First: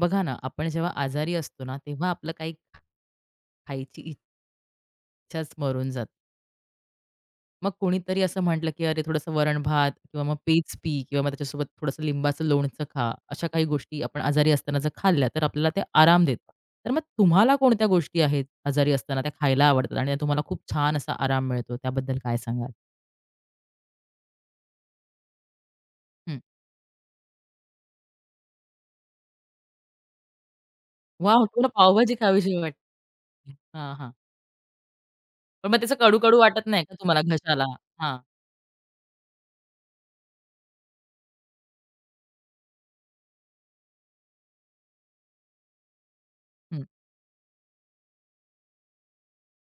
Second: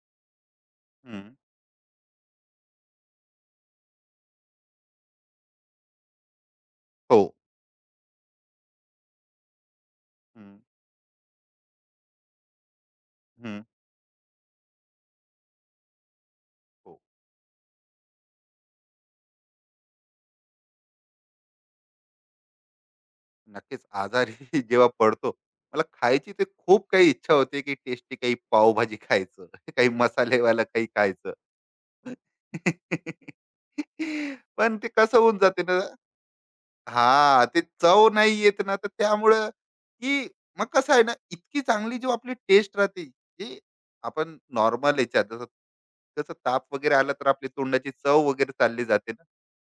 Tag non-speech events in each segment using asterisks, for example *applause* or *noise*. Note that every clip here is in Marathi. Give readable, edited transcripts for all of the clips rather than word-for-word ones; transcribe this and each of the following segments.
बघा ना, आपण जेव्हा हं, आजारी असतो ना, तेव्हा आपलं काही खा खायची इच्छाच मरून जात. हो. मग कोणीतरी असं म्हटलं, की "अरे, थोडंसं वरण-भात किंवा मग हं, पेज पी किंवा मग त्याच्यासोबत थोडंसं लिंबाचं लोणचं खा." अशा हं, काही गोष्टी आपण आजारी असताना जर खाल्ल्या, तर आपल्याला ते आराम देतात. तर मग हो. तुम्हाला कोणत्या गोष्टी आहेत आजारी असताना त्या खायला आवडतात आणि तुम्हाला खूप छान असा आराम मिळतो, त्याबद्दल काय सांगाल? नक्कीच आजारी *laughs* जेव्हा पडतो, मला खायची हं. ते खूप काही इच्छा होते, की टेस्टी काही पावभाजी खायचं, *laughs* काही मसालेवालं काही खायचं. वॉव! तुम्हाला पावभाजी खावीशी वाटते. *laughs* हां, हां. पण ते कसं होऊन जाते पण मग ना. त्याचं कडू-कडू वाटत नाही का तुम्हाला हां, ते घशाला? चव हां. नाही येत ना, तर त्यामुळं की मग कसं आहे ना, इतकी चांगली जो आपली टेस्ट राहते, की आपण नॉर्मल याच्यात जसं कसं ताप हं, वगैरे आला तर आपली तोंडाची चव वगैरे चालली जाते ना.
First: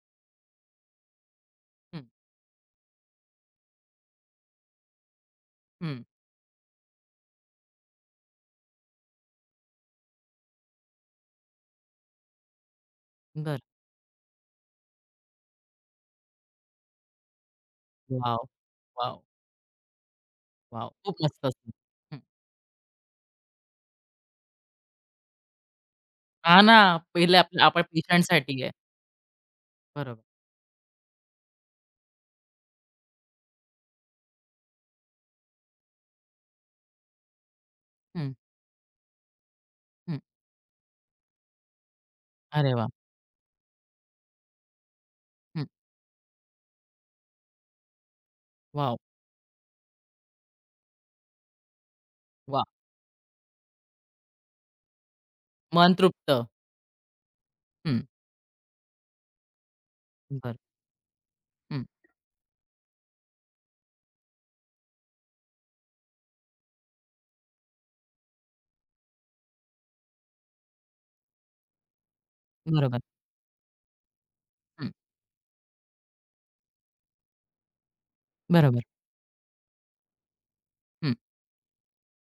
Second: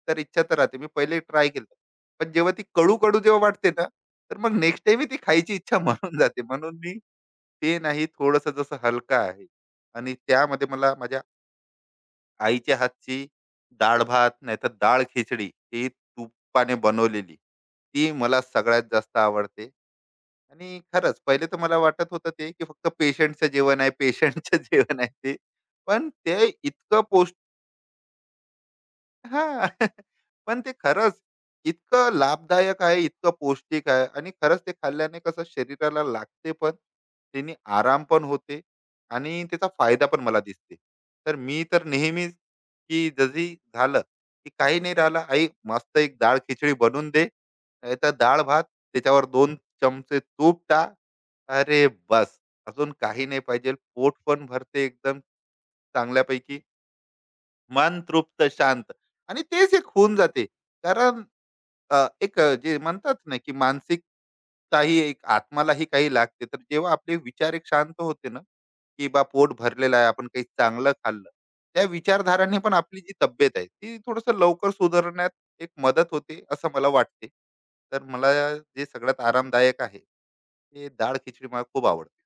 तर इच्छा तर राहते, मी पहिले ट्राय केलं, हं, पण जेव्हा ती कडू कडू जेव्हा वाटते ना, तर मग नेक्स्ट टाइम ती खायची इच्छा *laughs* हं. म्हणून जाते, म्हणून मी ते नाही. थोडस जसं हलका आहे आणि त्यामध्ये मला माझ्या आईच्या हातची बरं. डाळ भात नाहीतर डाळ खिचडी ती तुपाने बनवलेली ती मला वॉव! सगळ्यात जास्त वॉव! आवडते. आणि वाव, खूप खरंच मस्त पहिले तर असतं. मला वाटत हं. होतं ते की फक्त पेशंटचं जेवण आहे, पेशंटचं *laughs* जेवण आहे ते. पण ते हां ना, इतकं पहिले आपण पेशंटसाठी आहे. हां. *laughs* बरोबर. पण ते खरंच इतकं लाभदायक आहे, इतकं पौष्टिक आहे आणि खरंच ते खाल्ल्याने कसं शरीराला लागते पण, त्यानी आराम पण हं, होते आणि त्याचा फायदा हं. पण मला दिसते. तर मी तर नेहमीच, अरे वाह! की जरी झालं, की काही नाही राहिलं, आई हं. मस्त एक डाळ खिचडी बनवून दे, नाहीतर डाळ भात, वॉव! त्याच्यावर 2 चमचे तूप टाक. अरे बस! वाह! अजून काही नाही पाहिजे. पोट पण भरते एकदम मन तृप्त. चांगल्यापैकी. मन हं. तृप्त, शांत आणि तेच एक होऊन जाते. बरं. कारण हं. एक जे म्हणतात ना, की मानसिकताही एक आत्मालाही काही लागते. तर जेव्हा आपले विचार एक शांत होते ना, की बा पोट भरलेलं आहे, आपण काही चांगलं खाल्लं. त्या विचारधाराने पण आपली बरोबर. जी तब्येत आहे, ती थोडंसं लवकर हं. सुधारण्यात एक मदत होते, असं मला वाटते. तर मला बरोबर. जे सगळ्यात आरामदायक आहे, ते हं. डाळ खिचडी मला खूप आवडते.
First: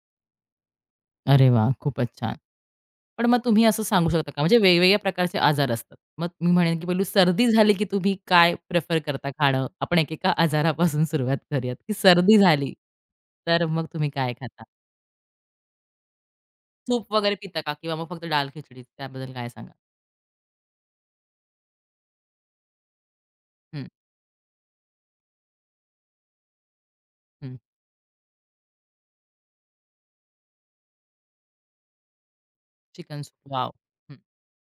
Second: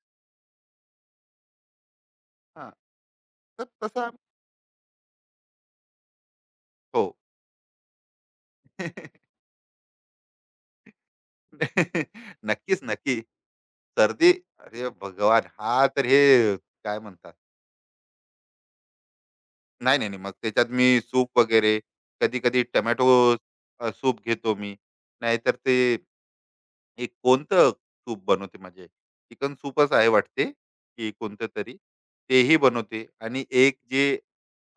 अरे वाह! खूपच छान. हां. पण मग तुम्ही तर असं सांगू तसा शकता का, म्हणजे वेगवेगळ्या प्रकारचे आजार असतात. मग मी म्हणेन की पहिली हो. सर्दी झाली की तुम्ही काय प्रिफर *laughs* करता खाणं? आपण एकेका आजारापासून सुरुवात करूयात, की *laughs* सर्दी झाली, नक्कीच, नक्की. तर मग तुम्ही सर्दी काय खाता? अरे भगवान! हा तर हे काय सूप म्हणतात. वगैरे पिता का? किंवा मग फक्त दाल खिचडी? त्याबद्दल काय सांगाल? नाही, नाही, नाही. मग त्याच्यात मी सूप वगैरे कधी-कधी टोमॅटो हं, सूप घेतो मी. नाहीतर ते एक हं. कोणतं सूप बनवते म्हणजे चिकन सूपच आहे वाटते, की कोणतं तरी. तेही बनवते चिकन सूप. आणि वाव. एक जे हं,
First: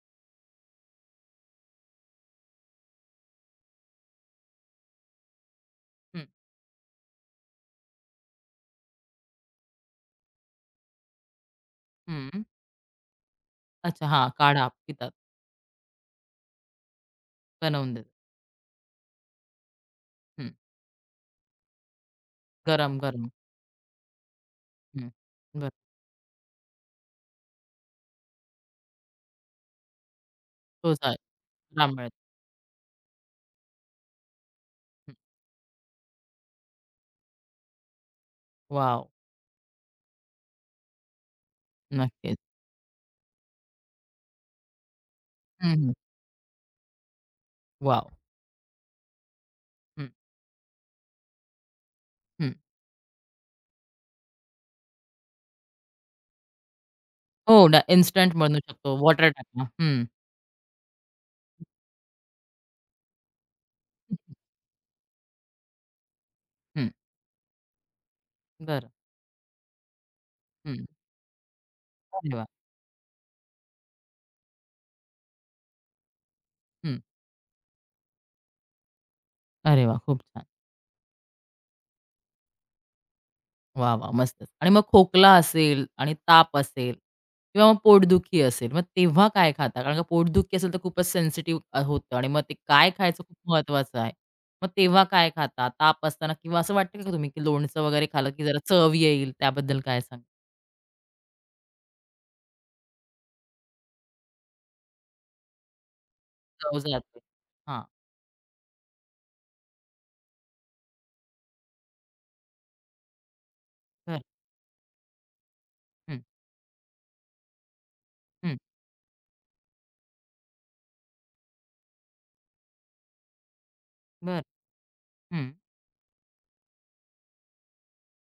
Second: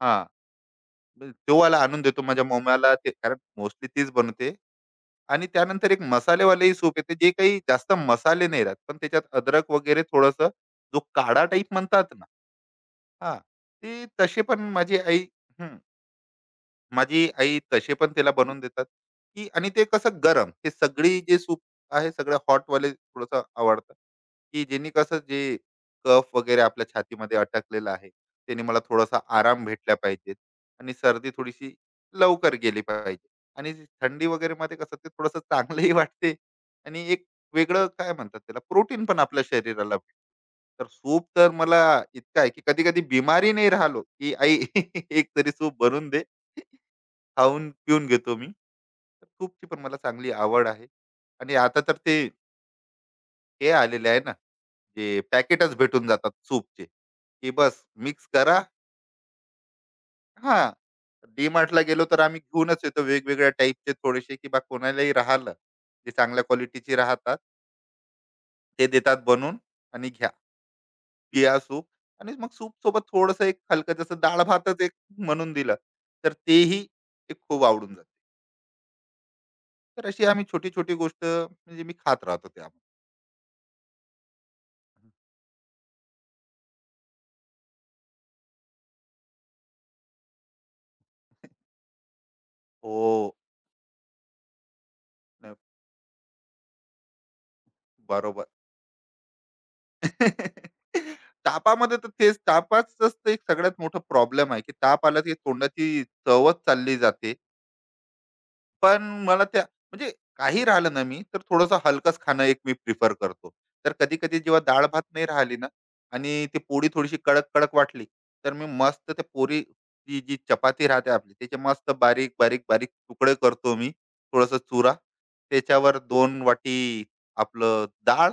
हां, तो वाला आणून देतो माझ्या मम्मीला ते, कारण मोस्टली तीच बनवते. आणि त्यानंतर एक हं, मसालेवालेही सूप येते, जे काही जास्त मसाले नाही राहत, पण त्याच्यात अद्रक वगैरे थोडंसं, जो काढा टाईप म्हणतात ना. हं. हां, ते अच्छा हां, तसे पण काढा माझी पितात, आई, हं, माझी आई बनवून तसे देतात. पण त्याला बनवून देतात, की आणि ते कसं हं. गरम हे सगळी जे सूप आहे सगळं हॉटवाले गरम, गरम. थोडंसं आवडतं, की ज्यांनी हं. कसं जे बरं. कफ वगैरे आपल्या छातीमध्ये अटकलेला आहे, त्याने मला थोडासा आराम भेटला पाहिजे आणि तोच आहे सर्दी थोडीशी रामळाचा. लवकर गेली पाहिजे आणि थंडी वगैरेमध्ये कसं ते हं. थोडंसं चांगलंही वाटते आणि एक वेगळं काय म्हणतात त्याला प्रोटीन वॉव! पण आपल्या शरीराला भेटते. तर सूप तर मला नक्कीच. इतकं आहे, की कधी-कधी बिमारी नाही राहिलो, की आई *laughs* एक तरी हं, सूप हं. बनवून दे. खाऊन-पिऊन वॉव! घेतो मी. तर तूपची पण मला हं, चांगली आवड आहे आणि आता तर ते हं. हे आलेले आहे ना, जे पॅकेटच भेटून जातात सूपचे, की हो ना, बस मिक्स इन्स्टंट बनवू करा. शकतो. वॉटर टाका. हं, हां. डी-मार्टला गेलो तर आम्ही घेऊनच येतो वेगवेगळ्या टाईपचे थोडेसे, की बा कोणालाही राहिलं, जे चांगल्या हं. क्वालिटीचे राहतात, ते बरं. देतात बनवून आणि घ्या, हं. पिया सूप. आणि अरे वाह! मग सूपसोबत थोडंसं एक हलकं जसं डाळ-भातच एक म्हणून दिलं, तर तेही हं. एक खूप आवडून जातं. अरे वाह! तर खूप अशी छान. आम्ही छोटी-छोटी गोष्ट म्हणजे मी खात राहतो त्यामध्ये. वाह! वाह! मस्तच. आणि मग खोकला असेल आणि ताप असेल किंवा मग पोटदुखी असेल, मग तेव्हा काय खाता? कारण का पोटदुखी असेल तर खूपच सेन्सिटिव्ह होतं आणि मग ते काय खायचं खूप हो. महत्त्वाचं आहे. मग तेव्हा काय नाही, खाता? ताप असताना किंवा असं वाटतं का तुम्ही, की लोणचं वगैरे खालं की बरोबर. जरा चव येईल, त्याबद्दल काय सांगाल? *laughs* तापामध्ये तर तेच तापाचंच ते एक सगळ्यात मोठा प्रॉब्लेम आहे, की ताप आला की तोंडाची चवच चव चालली जाते. जाते. हां, पण मला त्या म्हणजे काही राहिलं ना मी, तर थोडंसं हलकंच खाणं एक मी प्रिफर करतो. तर बरं. कधी-कधी जेव्हा डाळ-भात नाही राहिली ना हं, आणि ती पोळी थोडीशी कडक-कडक वाटली, तर हं. मी मस्त त्या पोळी जी जी चपाती राहते आपली, त्याचे मस्त बारीक, बारीक, बारीक तुकडे करतो मी. बरं. थोडासा चुरा, हं, त्याच्यावर 2 वाटी आपलं डाळ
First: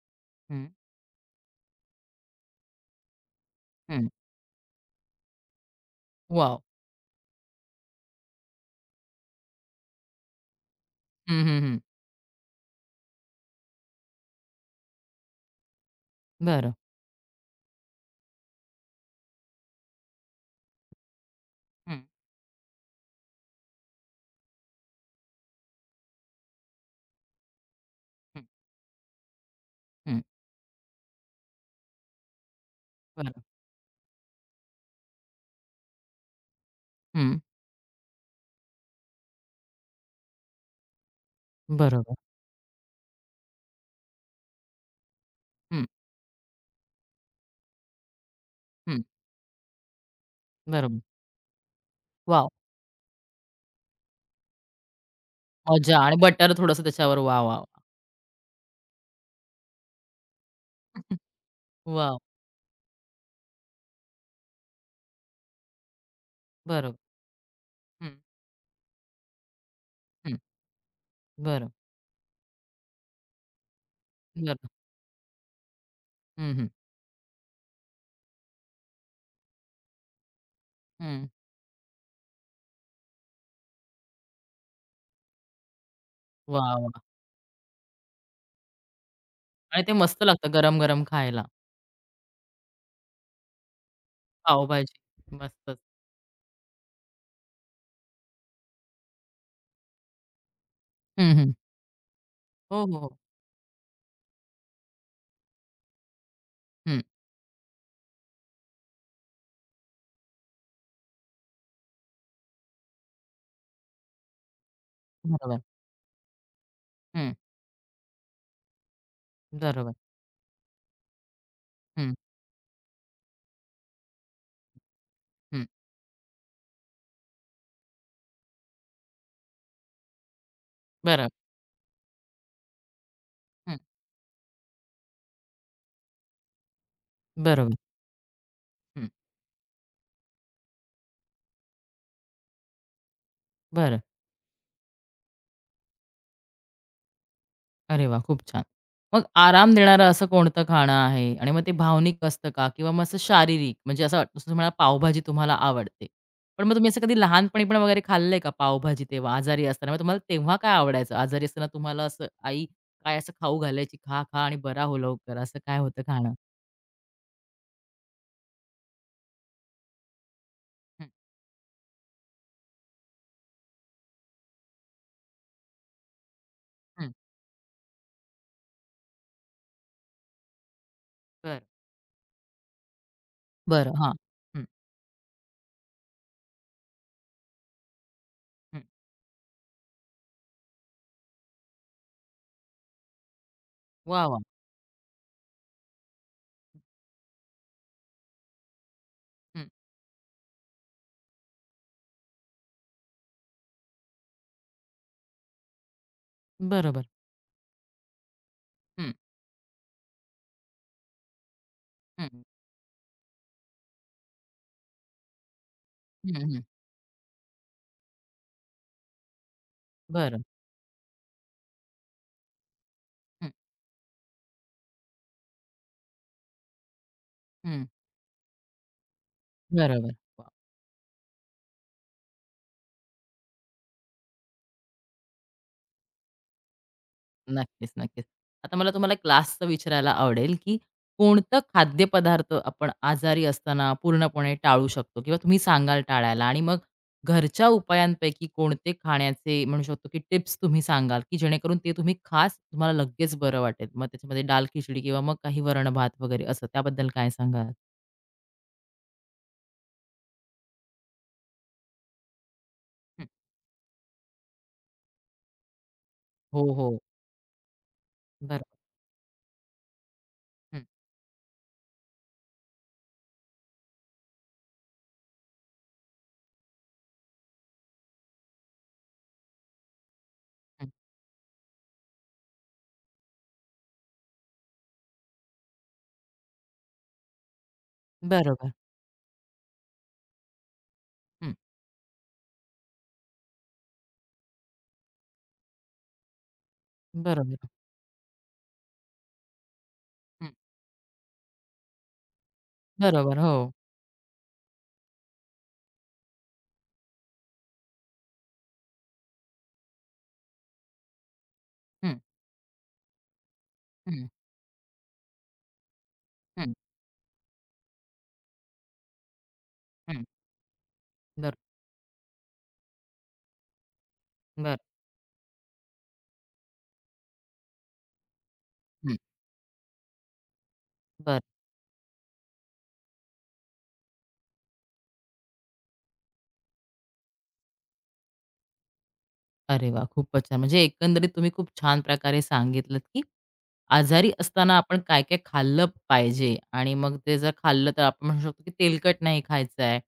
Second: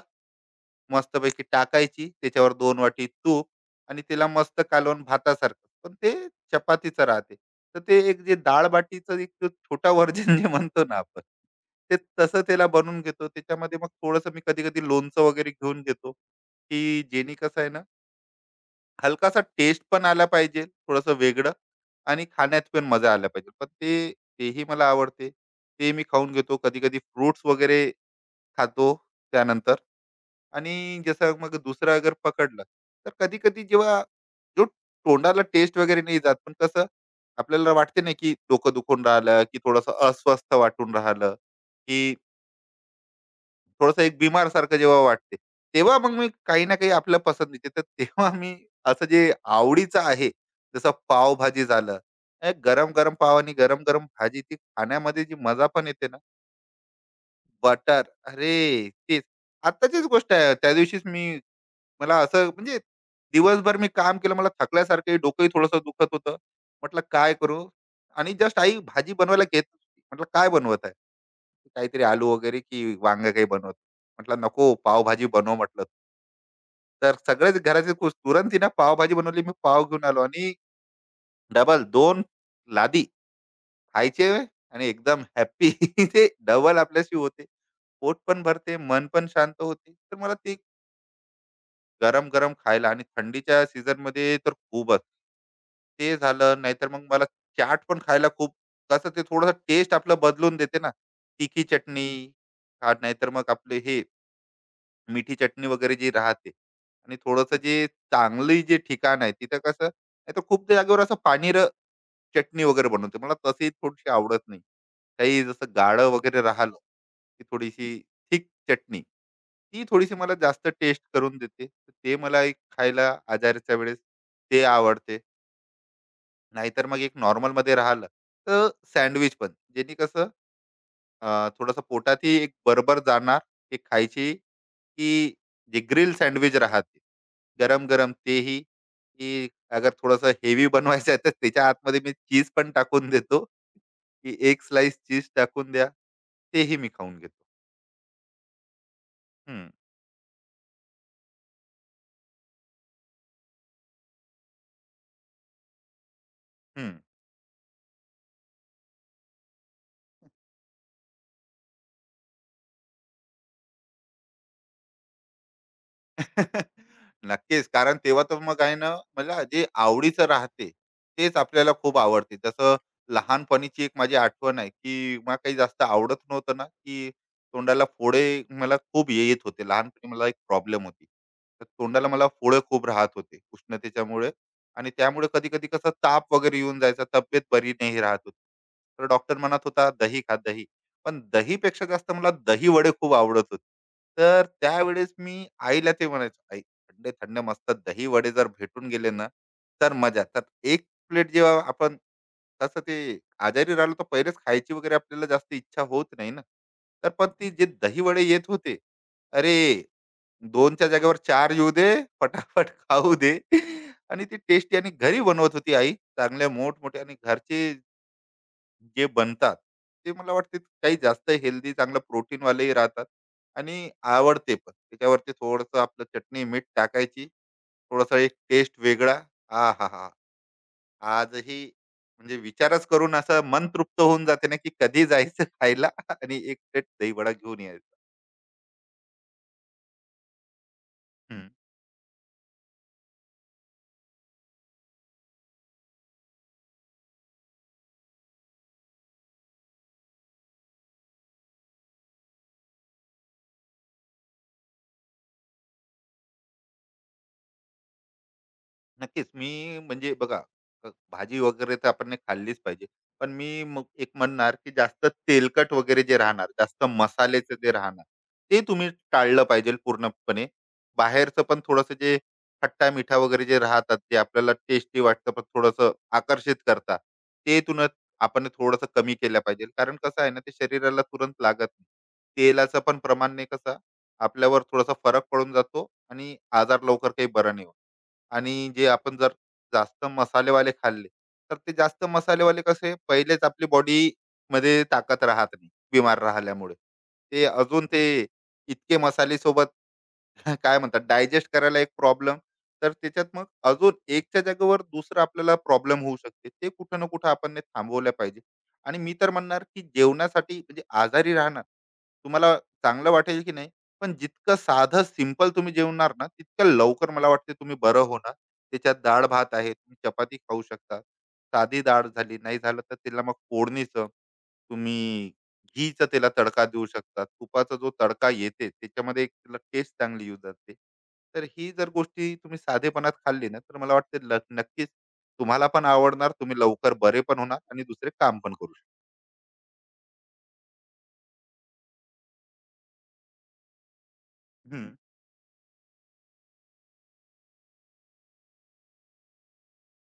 हं, मस्तपैकी टाकायची, त्याच्यावर दोन वाटी तूप आणि हं. तिला मस्त कालवून भातासारखं, पण ते वॉव! चपातीचं राहते. तर ते एक जे डाळ-बाटीचं एक जो छोटा व्हर्जन जे म्हणतो ना आपण, हं, हं, हं. ते तसं त्याला बनवून घेतो. त्याच्यामध्ये मग थोडंसं मी कधी-कधी लोणचं वगैरे घेऊन घेतो, बरं. की जेणे कसं आहे ना, हलकासा टेस्ट पण आला पाहिजे, थोडंसं वेगळं हं, आणि खाण्यात पण मजा आला पाहिजे. पण ते तेही मला आवडते. ते मी खाऊन घेतो. कधी-कधी फ्रुट्स वगैरे हं, खातो त्यानंतर. हं. आणि जसं मग दुसरं अगर पकडलं, तर बरं. कधी-कधी जेव्हा जो तोंडाला टेस्ट वगैरे नाही जात, पण कसं हं. आपल्याला वाटते ना, की डोकं दुखून राहिलं, की थोडंसं अस्वस्थ वाटून राहिलं, की बरोबर. थोडंसं एक बिमार बीमारसारखं जेव्हा वाटते, हं, तेव्हा मग मी काही ना काही आपल्या पसंतीचे तर तेव्हा मी हं. असं जे आवडीचं आहे, जसं बरोबर. पावभाजी झालं, गरम-गरम पाव आणि गरम-गरम भाजी ती खाण्यामध्ये जी मजा पण मजा येते आणि ना, बटर थोडंसं त्याच्यावर. वाह! वाह! बटर, अरे! तेच आत्ताचीच गोष्ट आहे. त्यादिवशीच मी वाह! मला वाव! असं म्हणजे दिवसभर मी काम केलं, मला थकल्यासारखं, डोकंही थोडंसं दुखत होतं. बरोबर. म्हटलं काय करू? हं, आणि जस्ट आई भाजी बनवायला घेत होती. म्हटलं हं. काय बनवत आहे? बरं, काहीतरी आलू वगैरे की वांगं काही बनवत? म्हटलं बरं. नको, पावभाजी बनव म्हटलं. हं, हं, तर सगळेच घराचे खुश. तुरंत तिनं पावभाजी बनवली. मी पाव घेऊन आलो आणि हं. डबल 2 लादी खायचे आणि एकदम हॅपी *laughs* ते वाह! डबल वाह! आपल्याशी होते. पोट पण भरते, मन पण शांत आणि होते. ते तर मस्त मला लागतं ते गरम-गरम खायला. गरम गरम खायला आणि थंडीच्या सीझन मध्ये तर खूपच. पावभाजी मस्तच. ते झालं नाहीतर मग मला चाट पण खायला खूप, कसं ते थोडंसं टेस्ट आपलं बदलून देते ना. हं, हं. तिखी चटणी हो, हां, हो, हो. नाहीतर मग आपले हे मिठी चटणी वगैरे जी राहते हं. आणि थोडंसं जे चांगली जे ठिकाण आहे तिथं कसं नाहीतर खूप त्या जागेवर असं पाणी चटणी वगैरे बनवते. मला तशी थोडीशी आवडत नाही. काही बरोबर. जसं गाढं वगैरे राहिलं, हं. की थोडीशी थिक चटणी, ती बरोबर. थोडीशी मला जास्त टेस्ट करून देते. तर हं, ते मला एक खायला आजाराच्या वेळेस ते आवडते. हं. नाहीतर मग एक नॉर्मलमध्ये राहिलं, तर सँडविच पण ज्यानी कसं बरं. थोडंसं पोटातही एक बरोबर जाणार, ते हं. खायची की जे ग्रिल सँडविच राहते, बरोबर. गरम-गरम तेही, हं. की अगर थोडंसं हेवी बनवायचं आहे, तर त्याच्या आतमध्ये मी चीज पण टाकून देतो, बरं. की एक स्लाइस चीज टाकून द्या. तेही मी खाऊन घेतो. अरे वा, खूप छान. मग हं, आराम देणारं असं कोणतं खाणं आहे? आणि मग ते भावनिक असतं का? किंवा मग असं शारीरिक? म्हणजे असं वाटतं, जसं तुम्हाला पावभाजी तुम्हाला आवडते. पण मग तुम्ही हं. असं कधी लहानपणी पण वगैरे खाल्लंय का पावभाजी तेव्हा आजारी असताना? मग तुम्हाला तेव्हा काय आवडायचं? आजारी असताना तुम्हाला असं आई काय असं खाऊ घालायची, "खा, खा आणि बरा हो लवकर." असं काय होतं खाणं? *laughs* नक्कीच. कारण तेव्हा तर मग आहे ना, मला जे आवडीचं राहते, हं, तेच आपल्याला खूप आवडते. जसं लहानपणीची एक माझी आठवण आहे, की मला काही जास्त आवडत नव्हतं ना, की हं. तोंडाला फोडे मला खूप येत होते. लहानपणी मला एक प्रॉब्लेम होती. बरं. तर तोंडाला मला फोडे खूप राहत होते बरं. हां. उष्णतेच्यामुळे हं, आणि त्यामुळे कधी-कधी कसं ताप वगैरे येऊन जायचा. तब्येत बरी नाही राहत होती. हं. तर डॉक्टर म्हणत होता, "दही खा, दही." पण दहीपेक्षा जास्त मला दही वडे खूप आवडत होते. वाह! वाह! तर त्यावेळेस मी आईला ते म्हणायचो, "आई, थंड-थंड मस्त दही वडे जर भेटून गेले ना, हं. तर मजा." तर एक प्लेट जेव्हा आपण तसं ते आजारी राहिलो, तर पहिलेच खायची वगैरे आपल्याला जास्त इच्छा होत नाही ना. बरोबर. तर पण ते जे दही वडे येत होते, हं, अरे 2च्या जागेवर 4 येऊ दे, हं. फटाफट खाऊ दे आणि ती टेस्टी आणि घरी बनवत होती आई. हं, चांगल्या हं. मोठमोठे आणि घरचे जे बनतात, ते मला बरं. वाटते काही जास्त हेल्दी, चांगलं प्रोटीन वालेही राहतात हं, आणि आवडते पण. त्याच्यावरती थोडंसं आपलं चटणी मीठ टाकायची, हं. थोडासा एक टेस्ट वेगळा, आ हा हा, बरोबर. आजही म्हणजे विचारच करून असं मन तृप्त होऊन जाते ना की कधी जायचं खायला आणि एक प्लेट दहीवडा घेऊन नक्कीच, यायचा. नक्कीच. आता मला तुम्हाला क्लासचं विचारायला आवडेल, की कोणतं खाद्यपदार्थ आपण आजारी असताना पूर्णपणे टाळू शकतो किंवा तुम्ही सांगाल टाळायला आणि मग घरच्या उपायांपैकी कोणते खाण्याचे म्हणू शकतो, की टिप्स तुम्ही सांगाल, की जेणेकरून ते तुम्ही खास तुम्हाला लगेच बरं वाटेल. मग त्याच्यामध्ये दाल खिचडी किंवा मग काही वरण-भात वगैरे असं त्याबद्दल काय सांगाल? नक्कीच. मी म्हणजे बघा भाजी वगैरे तर आपण ने खाल्लीच पाहिजे. हं. पण मी मग एक म्हणणार, की जास्त तेलकट वगैरे जे राहणार, हो, जास्त हो. मसाल्याचं जे राहणार, ते बरोबर. तुम्ही टाळलं पाहिजे पूर्णपणे. हं, बाहेरचं पण थोडंसं जे खट्टा-मिठा वगैरे जे राहतात, जे आपल्याला टेस्टी वाटतं पण थोडंसं आकर्षित करतात, ते तुनं आपण थोडंसं कमी केलं पाहिजे. कारण कसं आहे ना, ते हं. शरीराला तुरंत लागत नाही. तेलाचं पण प्रमाण नाही कसं आपल्यावर थोडासा फरक पडून जातो आणि आजार लवकर काही बरा नाही होत. आणि बरोबर. जे आपण जर जास्त मसालेवाले खाल्ले, हं. तर ते जास्त मसालेवाले कसे पहिलेच आपली बॉडी मध्ये ताकद राहत नाही, बिमार राहिल्यामुळे. ते बरोबर. अजून ते इतके मसालेसोबत हं. *laughs* काय म्हणतात डायजेस्ट करायला एक प्रॉब्लेम, तर त्याच्यात बरोबर. मग हो. अजून एकच्या जागेवर दुसरा आपल्याला प्रॉब्लेम होऊ शकते. ते कुठं ना कुठं आपण ते थांबवलं पाहिजे. आणि मी तर म्हणणार, की जेवणासाठी म्हणजे आजारी राहणार, हं, तुम्हाला चांगलं वाटेल की नाही, पण हं, जितकं साधं सिंपल तुम्ही जेवणार ना तितकं हं, लवकर मला वाटते तुम्ही बरं होणार. त्याच्यात डाळ भात आहे, तुम्ही हं. चपाती खाऊ शकता. बरं, साधी डाळ झाली, नाही झालं तर त्याला मग फोडणीचं बरं. तुम्ही घीचा त्याला तडका देऊ शकता. तुपाचा जो तडका येते हं, त्याच्यामध्ये एक त्याला टेस्ट चांगली येऊ जाते. बरं. तर ही जर गोष्टी तुम्ही साधेपणात खाल्ली ना, तर मला वाटते ल नक्कीच तुम्हाला पण आवडणार, तुम्ही लवकर बरे पण होणार आणि दुसरे काम पण करू अरे वाह! खूपच छान. म्हणजे एकंदरीत तुम्ही खूप छान प्रकारे सांगितलत, की आजारी असताना शकता. आपण काय-काय खाल्लं पाहिजे आणि मग ते जर खाल्लं तर आपण म्हणू शकतो, की तेलकट नाही खायचं आहे.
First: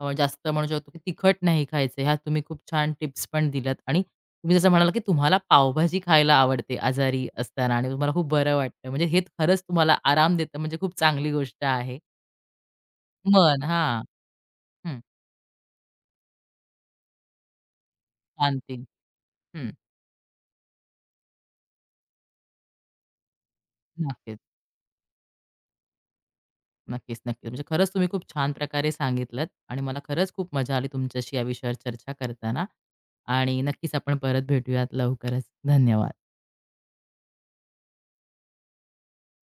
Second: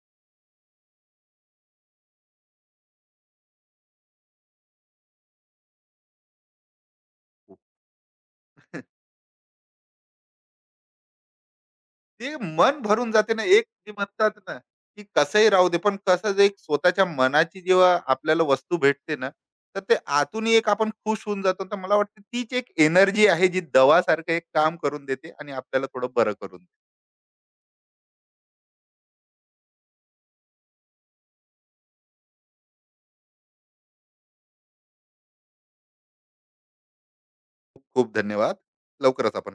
जास्त म्हणू शकतो, की तिखट नाही खायचं. ह्या तुम्ही खूप छान टिप्स पण दिल्यात आणि तुम्ही जसं म्हणालात, की तुम्हाला पावभाजी खायला आवडते आजारी असताना आणि तुम्हाला खूप बरं हं. वाटतं. म्हणजे हे खरंच तुम्हाला आराम देतं, म्हणजे खूप चांगली गोष्ट आहे. ते मन भरून जाते ना, मन एक ते हां. म्हणतात ना, हं. की कसंही राहू दे, पण कसं जे एक स्वतःच्या मनाची जेव्हा आपल्याला वस्तू शांती. भेटते ना, हं. तर ते आतूनही एक आपण खुश होऊन जातो. तर मला वाटतं तीच एक एनर्जी आहे, जी दवासारखं नक्कीच. एक काम करून देते आणि आपल्याला थोडं बरं करून देते. नक्कीच, नक्कीच. म्हणजे खरंच तुम्ही खूप छान प्रकारे सांगितलत आणि मला खरंच खूप मजा आली तुमच्याशी या विषयावर चर्चा करताना आणि नक्कीच आपण परत भेटूयात लवकरच. धन्यवाद. खूप खूप धन्यवाद. लवकरच आपण